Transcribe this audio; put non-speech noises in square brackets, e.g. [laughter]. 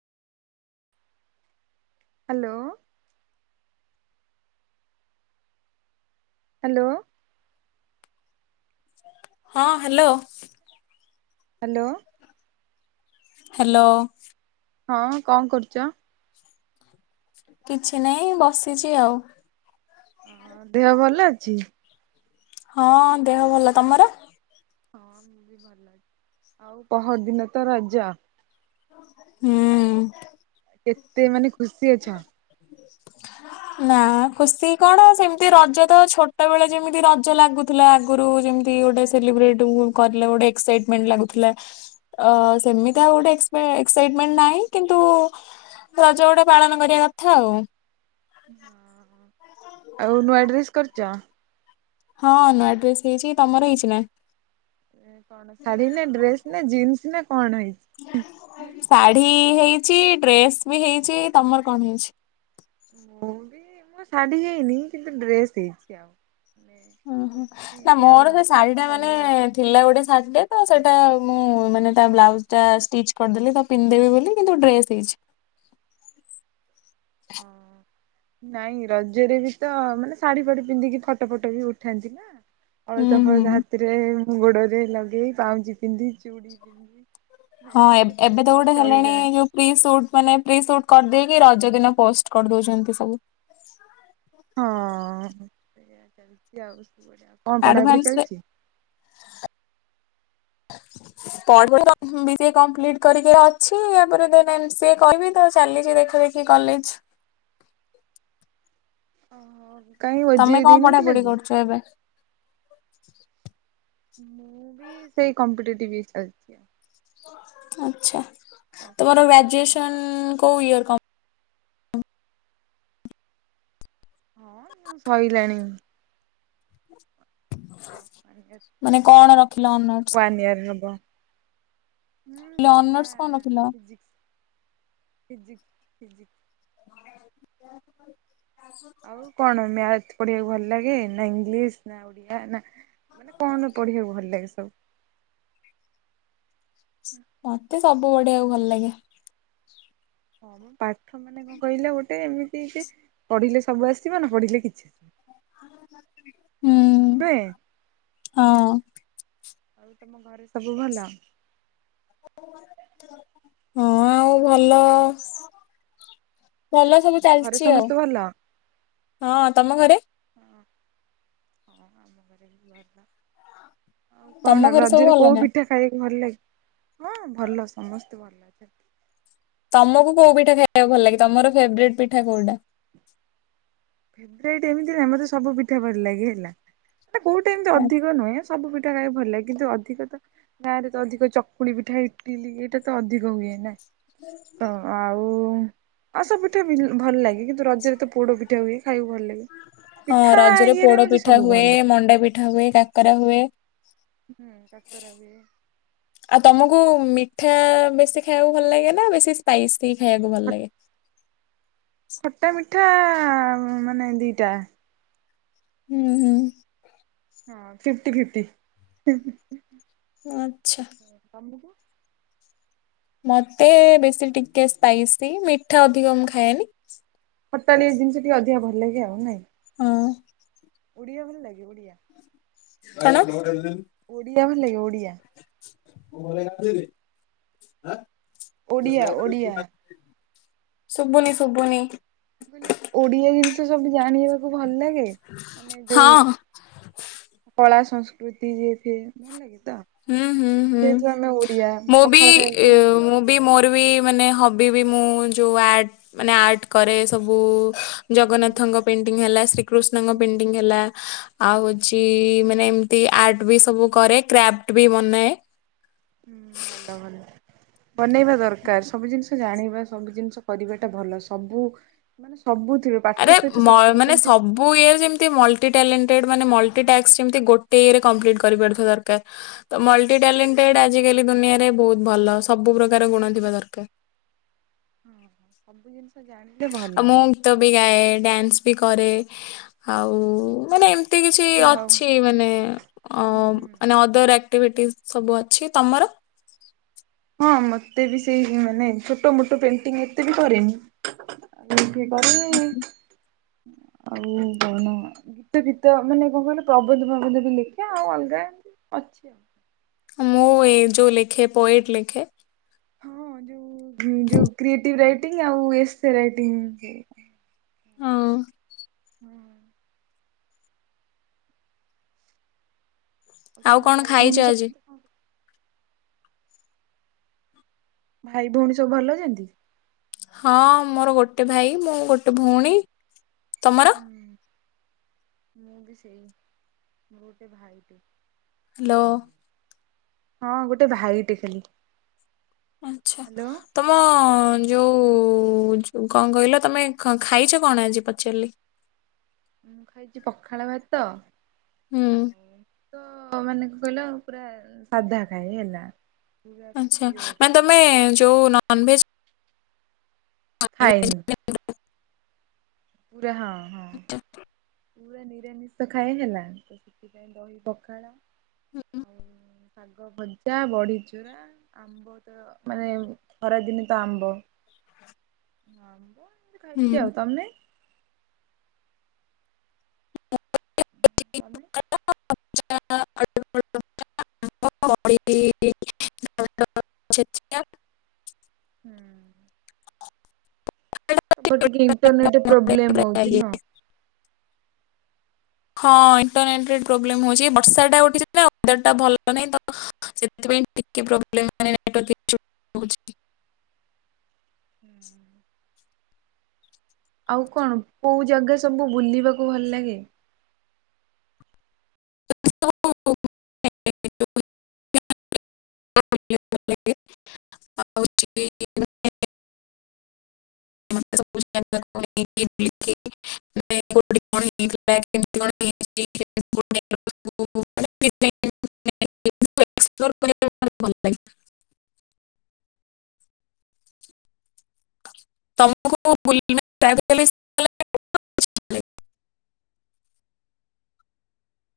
Hello. Hello. ହଁ hello. Hello. Hello. ହଁ କଣ କରୁଚ? କିଛି ନହିଁ ବସିଛି ଆଉ ହ ଦେହ ଭଲ ଅଛି? ହଁ ଦେହ ଭଲ ତମର? ହଁ ମୁ ବି ଭଲ ଲାଗଛି ଆଉ ପହର ଦିନ ତ ରଜ ହୁଁ କେତେ ମାନେ ଖୁସି ଅଛ? ନା ଖୁସି କଣ ସେମିତି ରଜ ତ ଛୋଟ ବେଳେ ଯେମିତି ରଜ ଲାଗୁ ଥିଲା ଆଗରୁ ଯେମିତି ଗୋଟେ ସେଲିବ୍ରେଟ କରିଲେ ଗୋଟେ ଏକ୍ସାଇଟମେଣ୍ଟ ଲାଗୁଥିଲା ଅ ସେମିତି ଆଉ ଗୋଟେ ଏକ୍ସିଇ ଏକ୍ସାଇଟମେଣ୍ଟ ନାହିଁ କିନ୍ତୁ ରଜ ଗୋଡେ ପାଳନ କରିବା କଥା ଆଉ ହଁ ଆଉ ନୁଆ ଡ୍ରେସ୍ କରିଛ? ହଁ ନୂଆ ଡ୍ରେସ ହେଇଛି ତମର ହେଇଛି ନା? କଣ ଶାଢୀ ନା ଡ୍ରେସ ନା ଜିନ୍ସ ନା କଣ ହେଇଛି? ଶାଢୀ ହେଇଛି ଡ୍ରେସ୍ ବି ହେଇଛି ତମର କଣ ହେଇଛି? ମୋ ବି ଏଥର ଶାଢୀ ହେଇନି କିନ୍ତୁ ଡ୍ରେସ ହେଇଛି ଆଉ ମାନେ ହୁଁ ହୁଁ ନା କୁର୍ତ୍ତି ଆଉ ମୋର ସେ ଶାଢୀ ଟା ମାନେ ସାଲୱାର ଥିଲା ଗୋଟେ ଶାଢଟୀଟେ ତ ସେଇଟା ମୁଁ ମାନେ ତା ବ୍ଲାଉଜ ଟା ଷ୍ଟିଚ୍ କରିଦେଲି ତ ପିନ୍ଧେି ବୋଲି କିନ୍ତୁ ଡ୍ରେସ ହେଇଛି ହଁ ନାଇଁ ରଜରେ ବି ତ ମାନେ ଶାଢୀ ଫାଢି ପିନ୍ଧିକି ଫଟୋ ଫଟ ବି ଉଠାନ୍ତି ନା ହୁଁ ଅଳତା ଫଳତା ହୁଁ। ହାତରେ ମୁଁ ଗୋଡରେ ଲଗେଇ ପାଉଁଜି ପିନ୍ଧି ଚୁଡି ପିନ୍ଧି ନାଇଁ ହଁ ଏ ଗୋଟେ ଏବେ ତ ଖୁସି ଗୋଟେ ହେଲାଣି ଅଲଗା ଯୋଉ ପ୍ରି ସୁଟ ମାନେ ପ୍ରି ସୁଟ କରିଦେଇକି ରଜ ଦିନ ପୋଷ୍ଟ କରିଦଉଛନ୍ତି ସବୁ ହଁ ସେଆ ଚାଲିଛି ଆଉ ବଆ ଆଡଭାନ୍ସରେ [inaudible] କପ୍ ହିଁ ବି ସି ଏ କମ୍ପ୍ଲିଟ କରିକି ଅଛି ତାପରେ ତାର ଏମ୍ ସି ଏ କହିବି ତ ଚାଲିଛି ଦେଖ ଦେଖ କି କଲେଜ ଓ ହୋ କାହିଁ ଓଜେଇ ଦେଇନଥିଲା କି ସେବେ ମୁଁ ବି ସେଇ କମ୍ପଟିଲିଛି [unintelligible] ଆଛା ତମର ଗ୍ରେଜୁଏସନ କୋଉ ଇଅର ପା ହଁ ଶଇଲାଣି ବନ୍ୟ [unintelligible] ମାନେ କଣ ରଖିଲ ଅ ୱାନ ଇୟର ହବ ହୁଁ ଥିଲା ଅନର୍ସ କଣ ରଖିଲ? ଫିଜିକ୍ସ। ଫିଜିକ୍ ଫିଜିକ୍ [unintelligible] ଆଉ କଣ ମ୍ୟାଥ୍ ପଢିଆକୁ ଭଲ ଲାଗେ ନା ଇଂଲିଶ ନା ଓଡିଆ ନା ମାନେ କଣ ପଢିଆକୁ ଭଲ ଲାଗେ ସବୁ? ମତେ ସବୁ ପଢିଆକୁ ଭଲ ଲାଗେ। ହଁଁ ମୋ ପାଠ ମା ମାନେ କଣ କହିଲ ଗୋଟେ ଏମିତି ଯେ ପଢିଲେ ସବୁ ଆସିବ ନ ପଢିଲେ କିଛି ହୁଁ। ନୁହେଁ। ହଁ। ଆଉ ତମ ଘରେ ସବୁ ଭଲ? ହଁ ଆଉ ଭଲ ଭଲ ସବୁ ଘରେ ଚାଲଚି ଆଉ। ସମସ୍ତେ ଭଲ? ହଁ ତମ ଘରେ? ହଁ ଆମ ଘରେ ବି ଭଲ। ଆଉ ତମ କଣ ଘରେ ସବୁ ରଜରେ ଭଲ କୋଉ ନା? ପିଠା ଖାଇଆକୁ ଭଲ ଲାଗେ। ତମକୁ କୋଉ ପିଠା ଖାଇଆକୁ ଭଲ ଲାଗେ। ତମର ଫେବ୍ରେଟ୍ ପିଠା କୋଉଟା? ଫେଭରାଇଟ ଏମିତି ନାଇଁ ଆମର ସବୁ ପିଠା ଭଲ ଲାଗେ ହେଲା ମାନେ କୋଉଟା ଏମିତି ଅଧିକ ନୁହେଁ। ସବୁ ପିଠା ଖାଇଆକୁ ଭଲ ଲାଗେ। କିନ୍ତୁ ଅଧିକ ତ ଗାଁରେ ତ ଅଧିକ ଚକୁଳିପିଠା ଇଟିଲି ଏଇଟା ତ ଅଧିକ ହୁଏ ନା। ତ ଆଉ ଆଉ ସବୁ ପିଠା ବି ଭଲ ଲାଗେ। କିନ୍ତୁ ରଜରେ ତ ପୋଡ ପି ଠା ହୁଏ। ଖାଇଆକୁ ଭଲ ଲାଗେ। ହଁ ପିଠା ରଜରେ ଇଏରେ ମତେ ପୋଡପିଠା ସବୁ ହୁଏ, ଭଲ ଲାଗେ ମଣ୍ଡାପିଠା ହୁଏ, କାକରା ହୁଏ। ହୁଁ କାକାରା ହୁଏ। ଆଉ ତମୁକୁ ମିଠା ବେଶୀ ଖାଇଆକୁ ଭଲ ଲାଗେ ନା ବେଶୀ ସ୍ପାଇସି ଖାଇଆକୁ ଭଲ ଖ ଲାଗେ? ଖଟା ମିଠା ମାନେ ଦିଟା। ହୁଁ ହୁଁ। ହଁ ଫିପ୍ଟି ଫିପ୍ଟି। ଆଚ୍ଛା। ହଁ ତମୁକୁ? ମତେ ବେଶୀ ଟିକେ ସ୍ପାଇସି ମିଠା ଅଧିକ ମୁଁ ଖାଏନି। ଖଟାଳିଆ ଜିନିଷ ଟିକେ ଅଧିକା ଭଲ ଲାଗେ ଆଉ ନାଇଁ? ହଁ। ଓଡ଼ିଆ ଭଲ ଲାଗେ ଓଡ଼ିଆ? କଣ? ଓଡ଼ିଆ ଭଲ ଲାଗେ ଓଡ଼ିଆ? ବୋଉ କହିଲା ଏଇଆ ଯିବି ଓଡିଆ ଓଡିଆ ଆଁ ମୁଁ [unintelligible] ଶୁଭୁନି ଶୁଭୁନି? ମୁଁ କହିଲି ଓଡିଆ ଜିନିଷ ସବୁ ଜାଣିବାକୁ ଭଲ ଲା ଗେ ମାନେ ଯୋଉ ହଁ କଳା ସଂସ୍କୃତି ଇଏ ଫିଏ ଭଲ ଲାଗେ ତ? ହୁଁ, ହୁଁ, ହୁଁ, ଯେହେତୁ ଆମେ ଓଡିଆ ମୁଁ ବି ପଖାଳ ଖାଇବାକୁ ମୁଁ ବି ମୋର ବି ମାନେ ହବି ବି ମୁଁ ଯୋଉ ଆ ମାନେ ଆର୍ଟ କରେ ସବୁ ହୁଁ ଜଗନ୍ନାଥଙ୍କ ପେଣ୍ଟିଂ ହେଲା ଶ୍ରୀକୃଷ୍ଣଙ୍କ ହୁଁ। ପେଣ୍ଟିଂ ହେଲା ଆଉ ହଉଛି ମାନେ ଏମତି ଆର୍ଟ ବି ସବୁ କରେ। କ୍ରାଫ୍ଟ ବି ବନାଏ। ହୁଁ ଭଲ ଭଲ। ବନେଇବା ଦରକାର ସବୁ ଜିନିଷ ଜାଣିବା ସବୁ ଜିନିଷ କରିବାଟା ଭଲ ସବୁ ମାନେ ସବୁଥିରୁ ପାଠ ସହିତ ସାଠ ବି ଯେନ୍ତି ବୁ ଇଏରେ ଯେମତି ମଲ୍ଟି ଟ୍ୟାଲେଣ୍ଟେଡ ମାନେ ମଲ୍ଟିଟାସ୍କ ଯେମିତି ଗୋଟେ ଇଏରେ କମ୍ପ୍ଲିଟ୍ କରିପାରୁଥିବା ଦରକାର। ତ ମଲ୍ଟିଟ୍ୟାଲେଣ୍ଟେଡ ଆଜିକାଲି ଦୁନିଆରେ ବହୁତ ଭଲ ସବୁ ପ୍ରକାର ଗୁଣ ଥିବା ଦରକାର। ସବୁ ଜିନିଷ ଜାଣିଲେ ଆଉ ଭଲ। ମୁଁ ଗୀତ ବି ଗାଏ, ଡ୍ୟାନ୍ସ ବି କରେ, ଆଉ ମାନେ ଏମିତି କିଛି ଯାହା ହଉ ଅଛି ମାନେ ଅ ହୁଁ ହୁଁ। ମାନେ ଅଦର ଆ ଆକ୍ଟିଭିଟି ସବୁ ଅଛି ତମର? ହଁ ମତେ ବି ସେଇ ମାନେ ଛୋଟ ମୋଟ ପେଣ୍ଟିଂ ଏତେ ବି କରେନି। ଆ ଏ ହୁଁ। ଆଉ କଣ? ଗୀତ ଗୀତ ମାନେ କଣ କହିଲ ପ୍ରବନ୍ଧ ପ୍ରବନ୍ଧ ବି ଲେଖେ ଆଉ ଅଲଗା ଅଛି ଆଉ ମୁଁ ଏ ଯୋଉଁ ଲେଖେ ପୋଏଟ୍ ଲେଖେ। ହଁ ଯୋଉ ଯୋଉ କ୍ରିଏଟିଭ ରାଇଟିଂ ଆଉ ଏସେ ରାଇଟିଙ୍ଗ। ହଁ। ହୁଁ। ହଉ ଆଉ ତମ କଣ ଭାଇ ଖାଇଛ ଭଉଣୀ ଆଜି? ସବୁ କଣ? ଭାଇ ଭଉଣୀ ସବୁ ଭଲ ଅଛନ୍ତି। ହଁ ମୋର ଗୋଟେ ଭାଇ ମୁଁ ଗୋଟେ ଭଉଣୀ ତମର? ହୁଁ ମୁଁ ବି ସେଇ ଗୋଟେ ଭାଇଟେ। ହ୍ୟାଲୋ। ହଁ ଗୋଟେ ଭାଇଟେ ଖାଲି। ଆଛା ହ୍ୟାଲୋ ତମ ହଁ ଯୋଉ ଓ କଣ କହିଲ ତମେ ଖାଇଛ କଣ ଆଜି ପଚାରିଲି? ମୁଁ ଖାଇଛି ପଖାଳ ଭାତ ହୁଁ। ଆଉ ତ ମାନେ କହିଲ ପୁରା ସାଧା ଖାଏ ହେଲା। ପୁରା ଆଛା ପିଓର ମାନେ ତମେ ଯୋଉ ନନଭେଜ ଖାଏନି। ପୁରା ହଁ ହଁ। ପୁରା ନିରାମିଷ ଖାଏ ହେଲା ତ ସେଥିପାଇଁ ଦହି ପଖାଳ। ଆଉ ଶାଗ ଭଜା ବଡି ଚୁରା ଆ ଆମ୍ଵ ତ ମାନେ ଖରାଦିନେ ତ ଆମ୍ବ ଆବ ହୁଁ। ଖାଇଛି ଆଉ ତମେ? [inaudible] ତମେ [unintelligible] [inaudible] ହୁଁ। ତମର ଟିକେ ଇଣ୍ଟରନେଟ ପ୍ରୋବ୍ଲେମ ହଉଛି ନୁହେଁ। ହଁ ଇଣ୍ଟରନେଟ ପ୍ରୋବ୍ଲେମ ହଉଛି ବର୍ଷାଟା ଉଠିଛିର ପାଗଟା ଭଲ ନାହିଁ ତ ସେଥିପାଇଁ [inaudible] ହୁଁ। ଆଉ କଣ କୋଉ ଜାଗା ସବୁ ବୁଲିବାକୁ ଭଲ ଲାଗେ। ଆ [inaudible] [inaudible] [inaudible] [inaudible] ଏକ୍ସପ୍ଲୋର [inaudible] [inaudible] ଭଲ ଲାଗେ